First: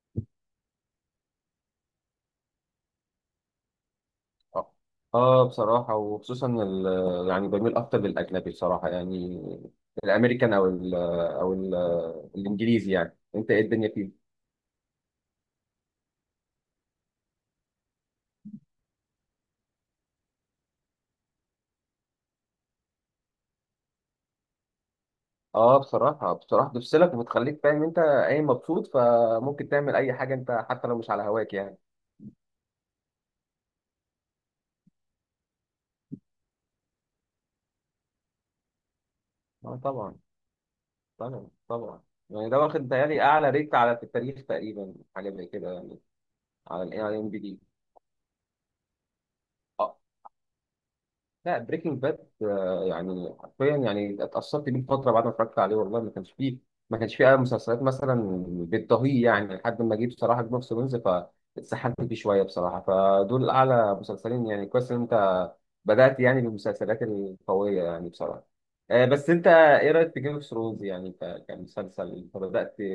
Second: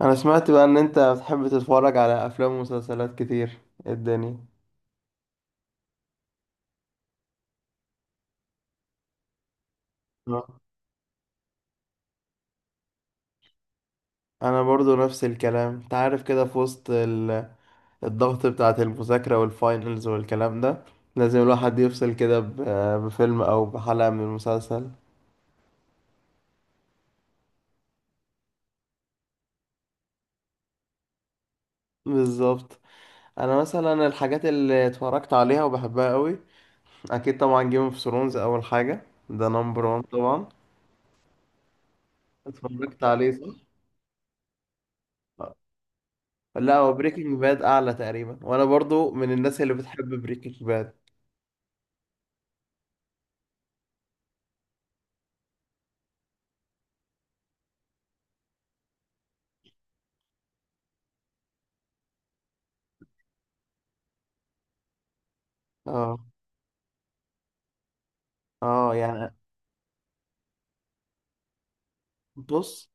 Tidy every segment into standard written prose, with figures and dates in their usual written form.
انا سمعت بقى ان انت بتحب تتفرج على افلام ومسلسلات كتير. إيه الدنيا؟ اه بصراحة وخصوصا يعني بميل أكتر للأجنبي بصراحة يعني. الأمريكان آه. أو الإنجليزي، يعني أنت إيه الدنيا فيه؟ انا برضو نفس الكلام. انت عارف كده، في وسط الضغط بتاعة المذاكرة والفاينلز والكلام ده، لازم الواحد يفصل كده بفيلم او بحلقة من المسلسل. آه، بصراحة بتفصلك وبتخليك فاهم أنت أي مبسوط، فممكن تعمل أي حاجة أنت حتى لو مش على هواك يعني. بالظبط. انا مثلا الحاجات اللي اتفرجت عليها وبحبها قوي، اكيد طبعا جيم اوف ثرونز اول حاجة، ده آه نمبر وان طبعا، طبعا. طبعا طبعا. يعني ده واخد اتفرجت بيتهيألي عليه، أعلى صح. ريت على، في التاريخ تقريبا، حاجة زي آه. كده يعني. لا، على ال هو بريكنج IMDb. باد اعلى تقريبا، وانا برضو من الناس اللي بتحب بريكنج باد. لا بريكنج باد يعني حرفيا، يعني اتأثرت بيه فترة بعد ما اتفرجت عليه. والله ما كانش فيه، أي مسلسلات مثلا بتضاهيه يعني، لحد ما جه بصراحة جيم اوف ثرونز، فاتسحلت فيه شوية بصراحة. فدول أعلى مسلسلين، يعني كويس إن أنت اه، بدأت يعني بالمسلسلات القوية يعني بصراحة. اه، بس يعني أنت إيه رأيك في جيم اوف ثرونز يعني كمسلسل أنت بدأت؟ بص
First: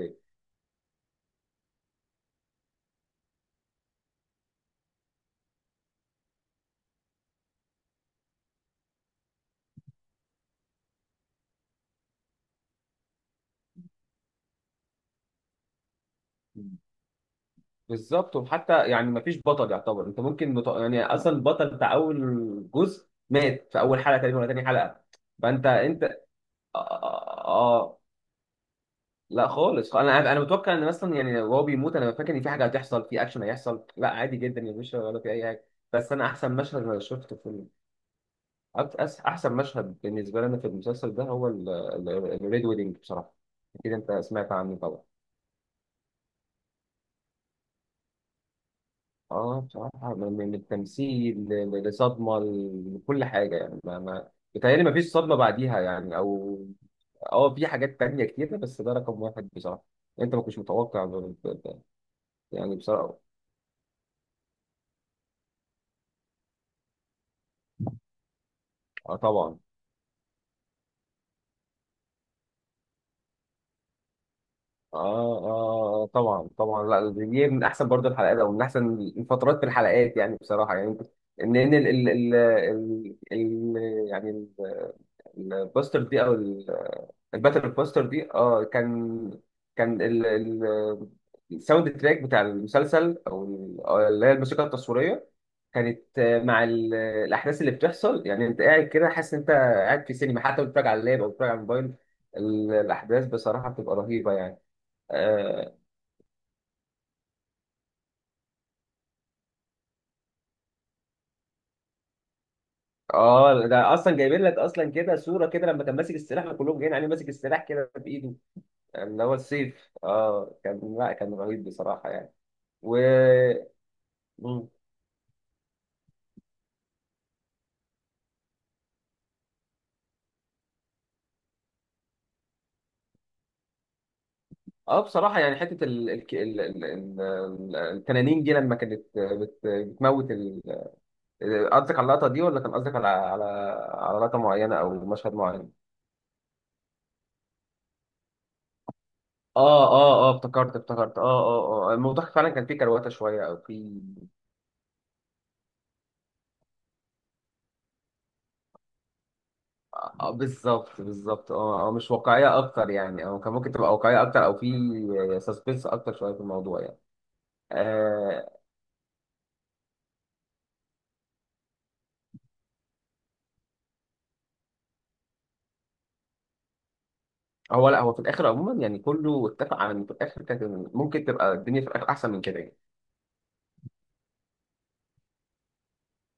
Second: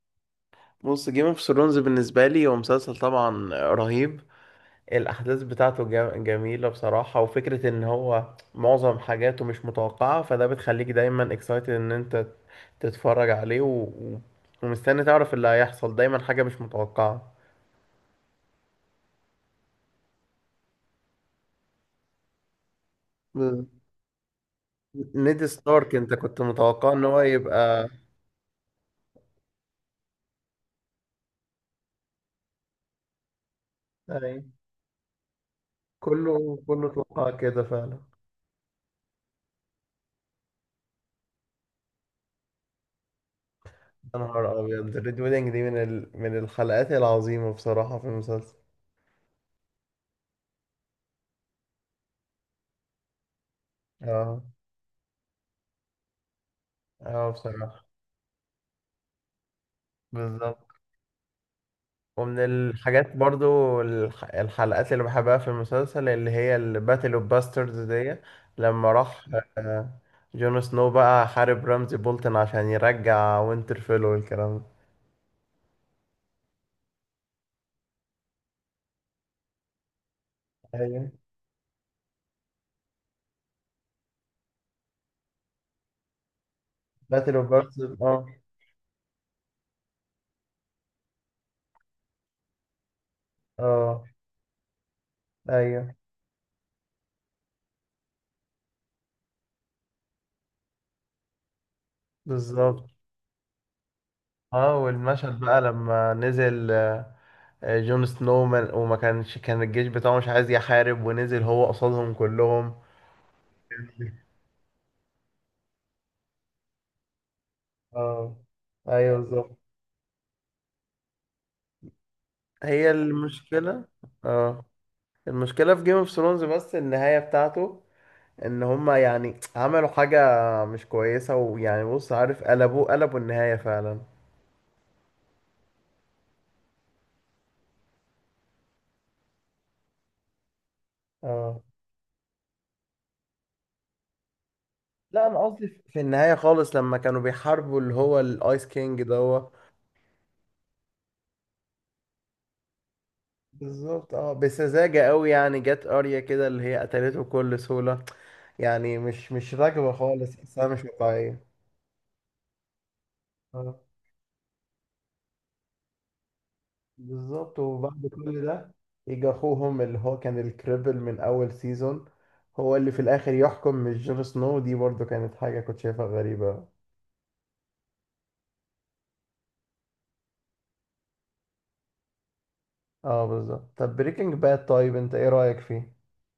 بص، جيم اوف ثرونز بالنسبه لي هو مسلسل طبعا رهيب. الاحداث بتاعته جميله بصراحه، وفكره ان هو معظم حاجاته مش متوقعه، فده بتخليك دايما اكسايتد ان انت تتفرج عليه ومستني تعرف اللي هيحصل، دايما حاجه مش متوقعه. بالظبط، وحتى يعني مفيش بطل يعتبر، انت ممكن يعني اصلا البطل بتاع اول جزء ب- مات في اول حلقه تقريبا ولا تاني حلقه. نيد فانت ستارك، انت انت آه, كنت متوقع ان هو آه, آه يبقى؟ آه. لا خالص، انا متوقع ان مثلا يعني وهو بيموت، انا فاكر ان في حاجه هتحصل، في اكشن هيحصل. لا، عادي أي. جدا يا باشا، ولا في اي حاجه. بس انا احسن كله مشهد كله انا توقع شفته في كده فعلا. احسن مشهد بالنسبه لنا في المسلسل ده هو الريد ويدنج بصراحه. اكيد انت يا سمعت نهار عنه ابيض، طبعا. الريد ويدنج دي من الحلقات العظيمه بصراحه في المسلسل. اه بصراحة، من التمثيل لصدمة، لكل حاجة يعني. ما اه، بيتهيألي ما فيش صدمة بعديها يعني، أو. اه، اه في بصراحة. حاجات تانية كتير بس ده رقم واحد بصراحة. أنت ما كنتش بالظبط. متوقع ب- ب- ومن يعني الحاجات بصراحة. برضو الحلقات اللي بحبها في المسلسل، اللي هي الباتل اوف باسترز دي. لما اه راح طبعا، آه، جون سنو بقى حارب رمزي بولتن عشان يرجع وينترفيل والكلام ده. اه اه طبعا طبعا. لا دي من أحسن برضه الحلقات، أو من أحسن الفترات في الحلقات يعني بصراحة يعني. ايوه. إن يعني البوستر دي، أو باتل اوف الباتل باسترز، كوستر اه. دي، اه كان، كان ال ال الساوند تراك بتاع المسلسل، أو اه، اللي هي الموسيقى التصويريه، ايوه، كانت مع الاحداث اللي بتحصل. يعني انت قاعد كده حاسس ان انت قاعد في سينما، حتى لو بتتفرج على اللاب او بتتفرج على الموبايل. بالظبط. الاحداث بصراحه بتبقى رهيبه يعني. اه، والمشهد بقى اه لما نزل جون سنو وما كانش كان الجيش بتاعه مش عايز يحارب، ونزل هو قصادهم كلهم. ده اصلا جايبين لك اصلا كده صوره كده، لما كان ماسك السلاح، كلهم جايين عليه ماسك السلاح كده بايده، اه، ايوه، اللي هو بالظبط. السيف. اه كان، لا كان رهيب بصراحه يعني. هي و المشكلة. اه، المشكلة في جيم اوف ثرونز بس النهاية بتاعته، ان هما يعني عملوا حاجة مش كويسة، ويعني بص، عارف، قلبوا النهاية فعلا. اه بصراحة يعني حتة التنانين دي لما كانت بتموت اه، قصدك على اللقطة دي، ولا كان قصدك على، على لقطة معينة أو لا، مشهد انا قصدي في معين؟ النهاية خالص لما كانوا بيحاربوا اللي هو الايس كينج دوت. اه اه اه، افتكرت. اه اه اه اه، الموضوع فعلا كان فيه كرواتة شوية، أو فيه. بالظبط، اه، بسذاجة قوي يعني. جت اريا كده اللي هي قتلته بكل سهولة، يعني مش راكبة آه آه، خالص، حاسها مش بالظبط واقعية. بالظبط، اه اه. مش واقعية أكتر يعني، أو كان ممكن تبقى واقعية أكتر، أو فيه سسبنس أكتر شوية في الموضوع يعني. بالظبط. وبعد كل آه. ده يجي اخوهم اللي هو كان الكريبل من اول سيزون، هو اللي في الاخر يحكم، مش جون سنو. دي برضو كانت حاجة كنت شايفها غريبة. هو لا، هو في الآخر عموما يعني كله اتفق على إن في الآخر كانت، ممكن تبقى الدنيا في الآخر أحسن من كده يعني. اه، بالظبط. طب بريكنج باد، طيب انت ايه رأيك فيه؟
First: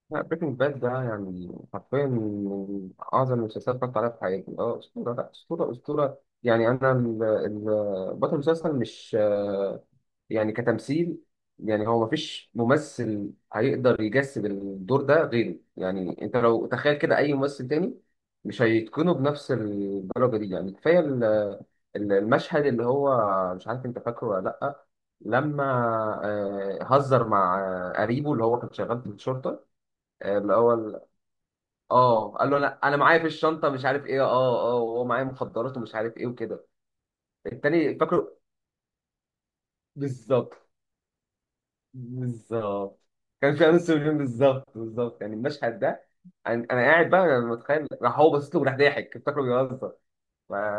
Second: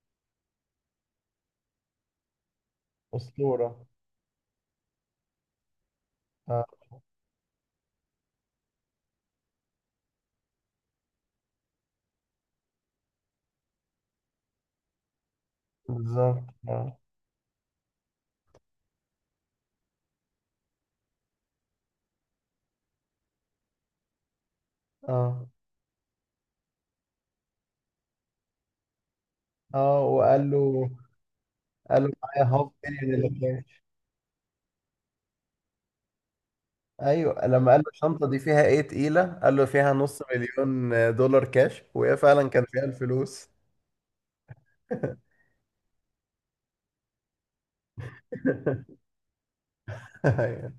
لا بريكنج باد ده يعني حرفيا من أعظم المسلسلات أسطورة. اتفرجت عليها في حياتي. أسطورة، لا أسطورة أسطورة، اه، يعني أنا بطل المسلسل مش يعني كتمثيل. يعني هو مفيش ممثل هيقدر يجسد الدور ده غيره. يعني أنت بالظبط. لو اه، تخيل كده أي ممثل تاني مش هيتقنه بنفس الدرجة دي يعني. كفاية المشهد اللي هو، مش عارف أنت فاكره ولا لأ، اه، لما هزر مع قريبه اللي هو كان شغال في الشرطة، اه، وقال اللي هو له قال له قال معايا له هاف انا مليون معايا في اللي الشنطه كاش. مش عارف ايه، وهو معايا مخدرات ومش عارف ايه وكده. ايوه، لما قال له التاني الشنطة فاكره، دي فيها ايه تقيلة، قال له فيها نص بالظبط مليون دولار كاش، وهي فعلا كان فيها بالظبط، الفلوس. كان فيها نص مليون. بالظبط بالظبط، يعني المشهد ده، انا، قاعد بقى انا متخيل، راح هو باصص له وراح ضاحك فاكره بيهزر. ف... أيوة.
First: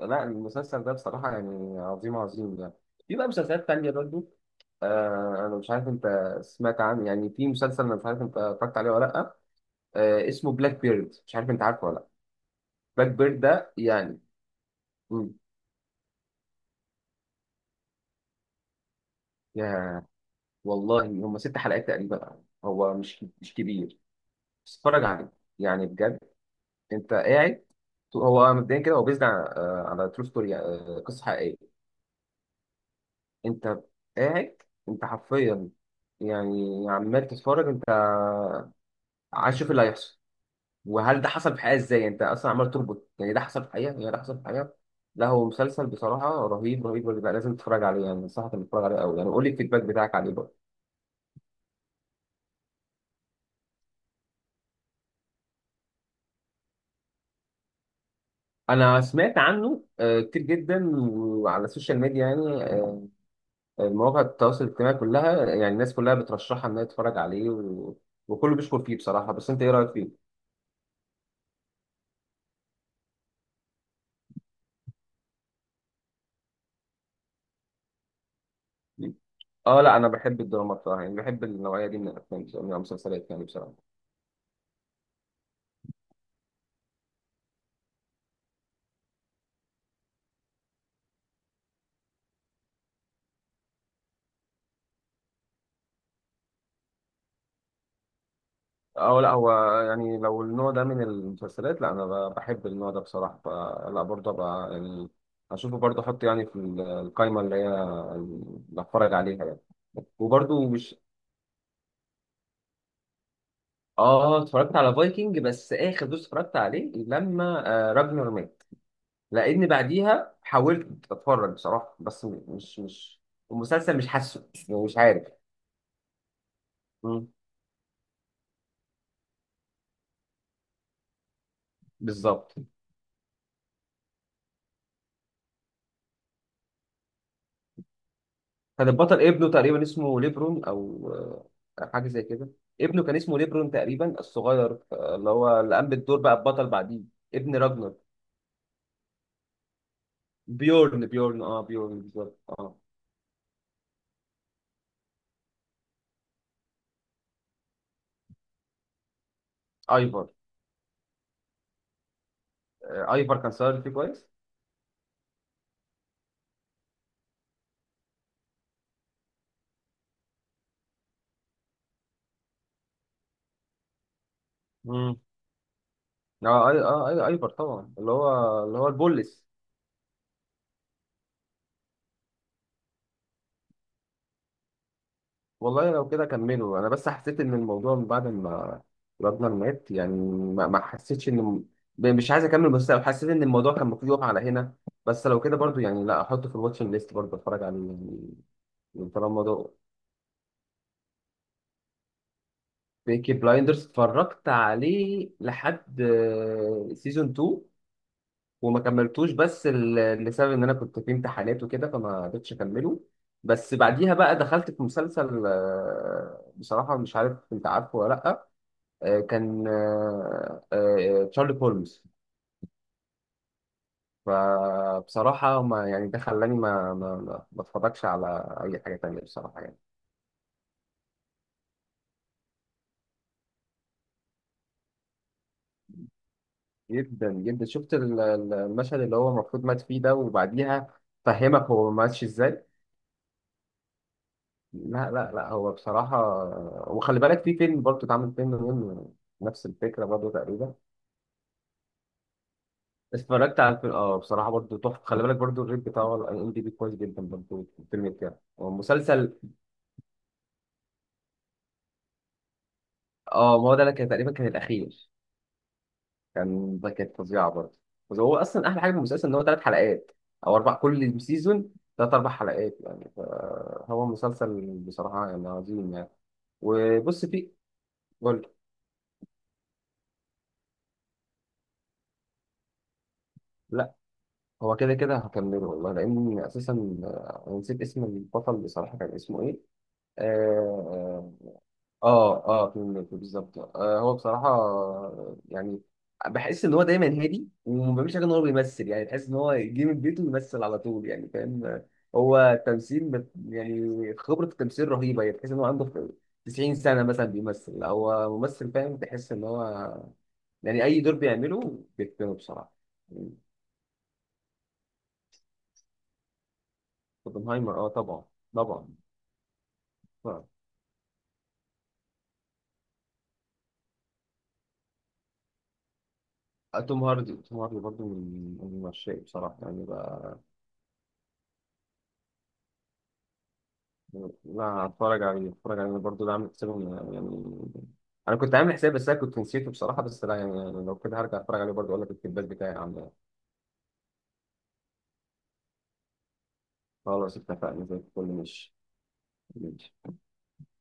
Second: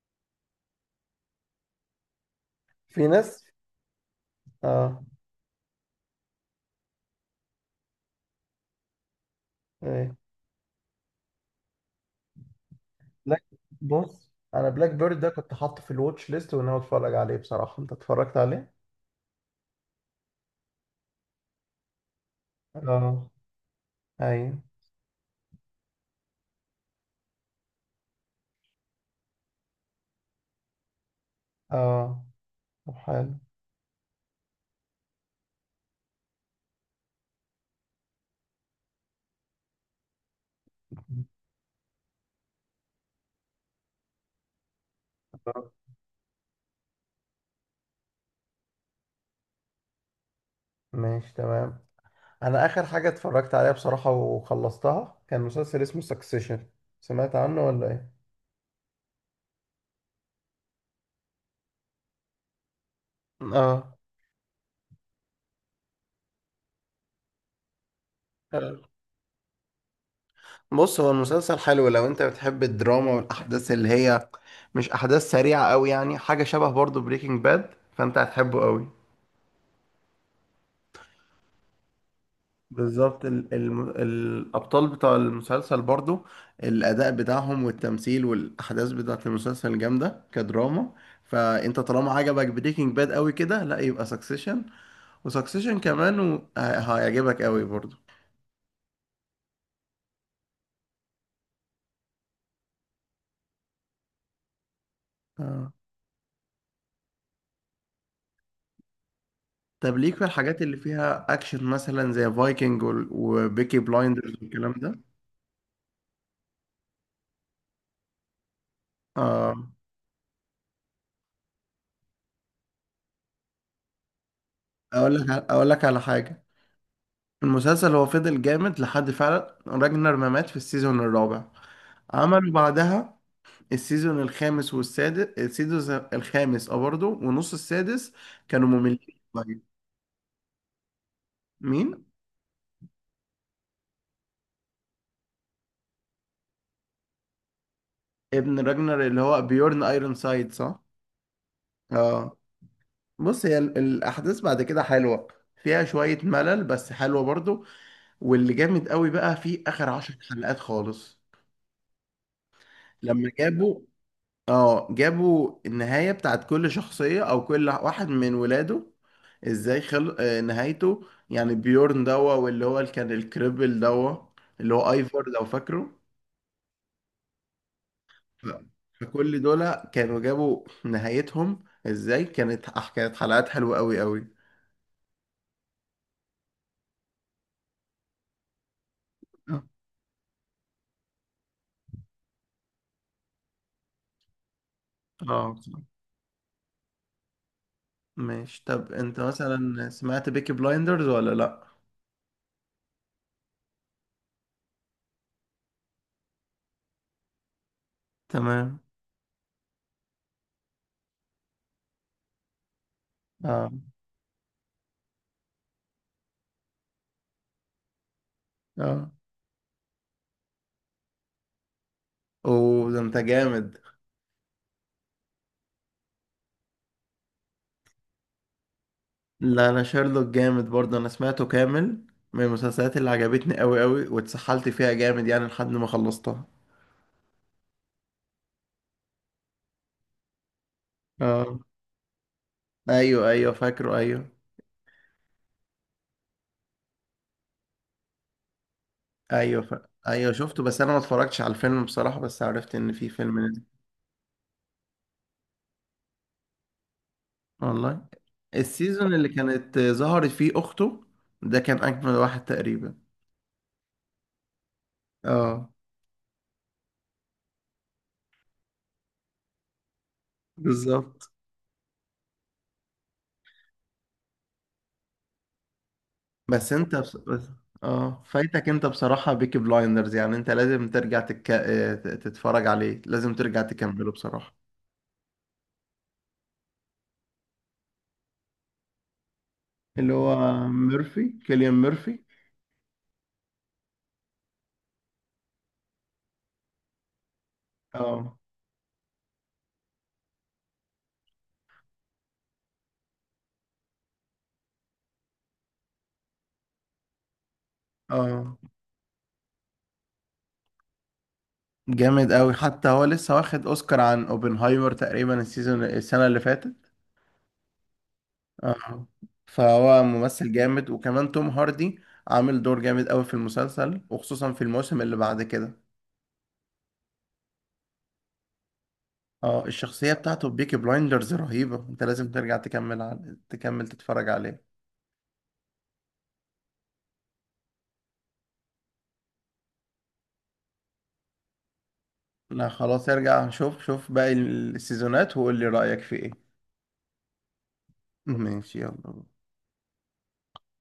لا المسلسل ده بصراحه يعني عظيم عظيم يعني. في في بقى ناس. مسلسلات تانية برضه. اه، انا مش عارف انت سمعت عنه، يعني في مسلسل انا مش عارف انت اتفرجت عليه ولا لا. ايه، اسمه بلاك بيرد، مش عارف انت عارفه ولا لا؟ باك بيرد بلاك ده يعني. بص انا بلاك بيرد ده مم. كنت حاطه في الواتش ليست، وان انا اتفرج عليه بصراحه. انت اتفرجت عليه؟ يا والله، هم 6 حلقات تقريبا، هو مش اه، مش كبير. ايوه. بس اتفرج عليه يعني بجد، انت قاعد. هو مبدئيا كده هو بيزد على ترو ستوري، قصه حقيقيه. اه، طب حلو. انت قاعد، انت حرفيا يعني عمال تتفرج، انت عايز تشوف اللي هيحصل، وهل ده حصل في الحقيقه ازاي. انت اصلا عمال تربط، يعني ده حصل في الحقيقه، يعني ده حصل في الحقيقه. لا هو مسلسل بصراحه رهيب رهيب رهيب. لازم تتفرج عليه يعني، انصحك انك تتفرج عليه قوي يعني، قول لي الفيدباك بتاعك عليه برضه. ماشي، تمام. انا اخر حاجه اتفرجت عليها بصراحه وخلصتها كان مسلسل اسمه سكسيشن. سمعت عنه ولا ايه؟ انا سمعت عنه كتير جدا، وعلى السوشيال ميديا يعني، اه، مواقع التواصل الاجتماعي كلها، يعني الناس كلها بترشحها انها تتفرج عليه، و... وكله بيشكر حلو. فيه بصراحة. بس انت ايه رأيك فيه؟ بص، هو المسلسل حلو لو انت بتحب الدراما والاحداث اللي هي مش احداث سريعة قوي، يعني حاجة شبه برضو بريكنج باد، فانت هتحبه قوي. اه لا، انا بحب الدراما بصراحة، يعني بحب النوعية دي من الافلام بصراحة، من بالظبط، المسلسلات يعني بصراحة. الأبطال بتاع المسلسل برضو، الأداء بتاعهم والتمثيل والأحداث بتاعة المسلسل جامدة كدراما، فأنت طالما عجبك بريكنج باد قوي كده، لا يبقى سكسيشن. وسكسيشن كمان هيعجبك قوي برضو. اه لا هو يعني، لو النوع ده من المسلسلات، لا انا بحب النوع ده بصراحة، فلا برضه بقى يعني آه. اشوفه برضه، احط يعني في القائمة اللي هي، اللي هتفرج عليها يعني. طب ليك في الحاجات وبرضه اللي مش فيها أكشن، مثلا زي فايكنج وبيكي بلايندرز اه والكلام اتفرجت على ده. فايكنج، بس اخر دوس اتفرجت عليه لما راجنر مات، آه. لان بعديها حاولت اتفرج بصراحه، بس مش المسلسل، مش حاسه يعني، مش عارف. أقول لك على حاجة. مم. المسلسل هو فضل جامد لحد فعلا راجنر ما مات في السيزون الرابع. عملوا بالظبط. بعدها السيزون الخامس والسادس. السيزون الخامس، اه، برضه، ونص السادس كانوا كان مملين. البطل ابنه طيب، تقريبا، اسمه ليبرون او مين؟ حاجه زي كده. ابنه كان اسمه ليبرون تقريبا، الصغير، اللي هو اللي قام بالدور بقى البطل بعديه، ابن راجنر. ابن راجنر اللي هو بيورن ايرون سايد، صح؟ بيورن، بيورن، اه بيورن، اه. بالظبط اه. بص، هي الاحداث بعد كده حلوه، فيها شويه ملل بس حلوه برضه. واللي جامد قوي بقى في اخر عشر ايفر حلقات خالص، آه لما ايفر كان جابوا. صغير فيه كويس. اه، جابوا النهاية بتاعت كل شخصية، او كل واحد من ولاده ازاي خل... آه، نهايته. يعني بيورن دوا، واللي هو اللي كان الكريبل دوا اللي هو ايفور لو فاكره. اه اي اه اي، ايفر طبعا، اللي ف- هو اللي هو فكل البوليس. دول كانوا جابوا نهايتهم ازاي. كانت حلقات حلوة قوي قوي. والله لو كده كملوا، انا بس حسيت ان الموضوع من بعد ما راجنر اه. مات يعني، ما حسيتش ان مش عايز اكمل، بس حسيت ان الموضوع كان المفروض يقف على هنا. بس لو آه، كده برضو بصراحة. يعني، لا احطه في الواتشنج ليست برضو، اتفرج عليه يعني. ماشي، طب من انت طالما ده، مثلا سمعت بيكي بلايندرز ولا لا؟ بيكي بلايندرز اتفرجت عليه لحد سيزون 2 تمام، وما كملتوش، بس لسبب ان انا كنت في امتحانات وكده، فما قدرتش اكمله. اه، بس بعديها بقى دخلت في مسلسل بصراحة، مش عارف انت عارفه ولا لأ، اه، كان تشارلي هولمز، اوه، ده انت جامد. فبصراحة ما يعني ده خلاني ما اتفرجش على أي حاجة تانية بصراحة لا، يعني. انا شارلوك جامد برضه، انا سمعته كامل، من المسلسلات اللي عجبتني قوي قوي واتسحلت فيها جامد يعني لحد ما خلصتها. جدا جدا، شفت المشهد اللي هو المفروض مات فيه ده، وبعديها اه، فهمك هو ما ماتش ازاي. ايوه، ايوه، فاكره، ايوه. لا لا لا، هو بصراحة، وخلي بالك في فيلم برضه، اتعمل فيلم منه، ايوه نفس الفكرة برضه ايوه شفته، تقريبا. بس انا ما اتفرجتش على الفيلم بصراحة، بس عرفت ان في فيلم اتفرجت نزل. على الفيلم اه بصراحة، برضه تحفة. خلي بالك برضه الريت بتاعه على ام دي بي كويس جدا برضه، في والله، الفيلم بتاعه السيزون اللي ومسلسل. كانت ظهرت فيه اخته ده كان اجمل واحد تقريبا. اه ما هو ده، أنا كان تقريبا كان الأخير، اه، كان ده كانت فظيعة برضه. بس هو أصلا أحلى حاجة في المسلسل إن هو 3 حلقات أو أربع كل بالظبط. سيزون، 3 4 حلقات يعني، فهو مسلسل بصراحة يعني عظيم يعني. بس انت بس... وبص بس... فيه. اه قول، فايتك انت بصراحة بيكي بلايندرز. يعني انت لازم ترجع تتفرج عليه. لازم ترجع تكمله بصراحة. هو كده كده هكمله والله، لأن أساسا أنا نسيت اسم البطل بصراحة، كان اسمه إيه؟ اللي هو آه كيليان ميرفي. آه آه، فيلم الكلب بالظبط. هو بصراحة يعني بحس إن هو دايما هادي وما بيعملش حاجة، إن اه، هو بيمثل يعني. تحس إن هو يجي من بيته ويمثل على طول، يعني فاهم؟ هو تمثيل يعني خبرة التمثيل رهيبة يعني، تحس إن هو عنده 90 سنة مثلا بيمثل، هو اه، ممثل فاهم، تحس إن هو يعني أي دور بيعمله جامد بيتقنه قوي بصراحة. حتى. هو لسه يعني، واخد اوسكار عن اوبنهايمر تقريبا السنه اللي فاتت. اوبنهايمر آه طبعا، طبعا. اه، فهو آه. ممثل جامد، وكمان توم هاردي عامل دور جامد قوي في المسلسل، وخصوصا في الموسم اللي بعد كده. توم هاردي، برضه من عشاقي بصراحة اه، يعني الشخصيه بقى. بتاعته بيكي بلايندرز رهيبه. انت لازم ترجع تكمل تتفرج لا، عليه. هتفرج عليه، هتفرج عليه برضه، ده عامل حسابي يعني. أنا كنت عامل حسابي، بس أنا كنت نسيته بصراحة. بس لا يعني لو كده هرجع أتفرج عليه برضه، أقول لك الفيدباك لا، بتاعي عامل خلاص، إيه. ارجع شوف شوف باقي السيزونات وقول لي رايك في ايه. خلاص اتفقنا زي الفل، ماشي. ماشي، يلا. ماشي.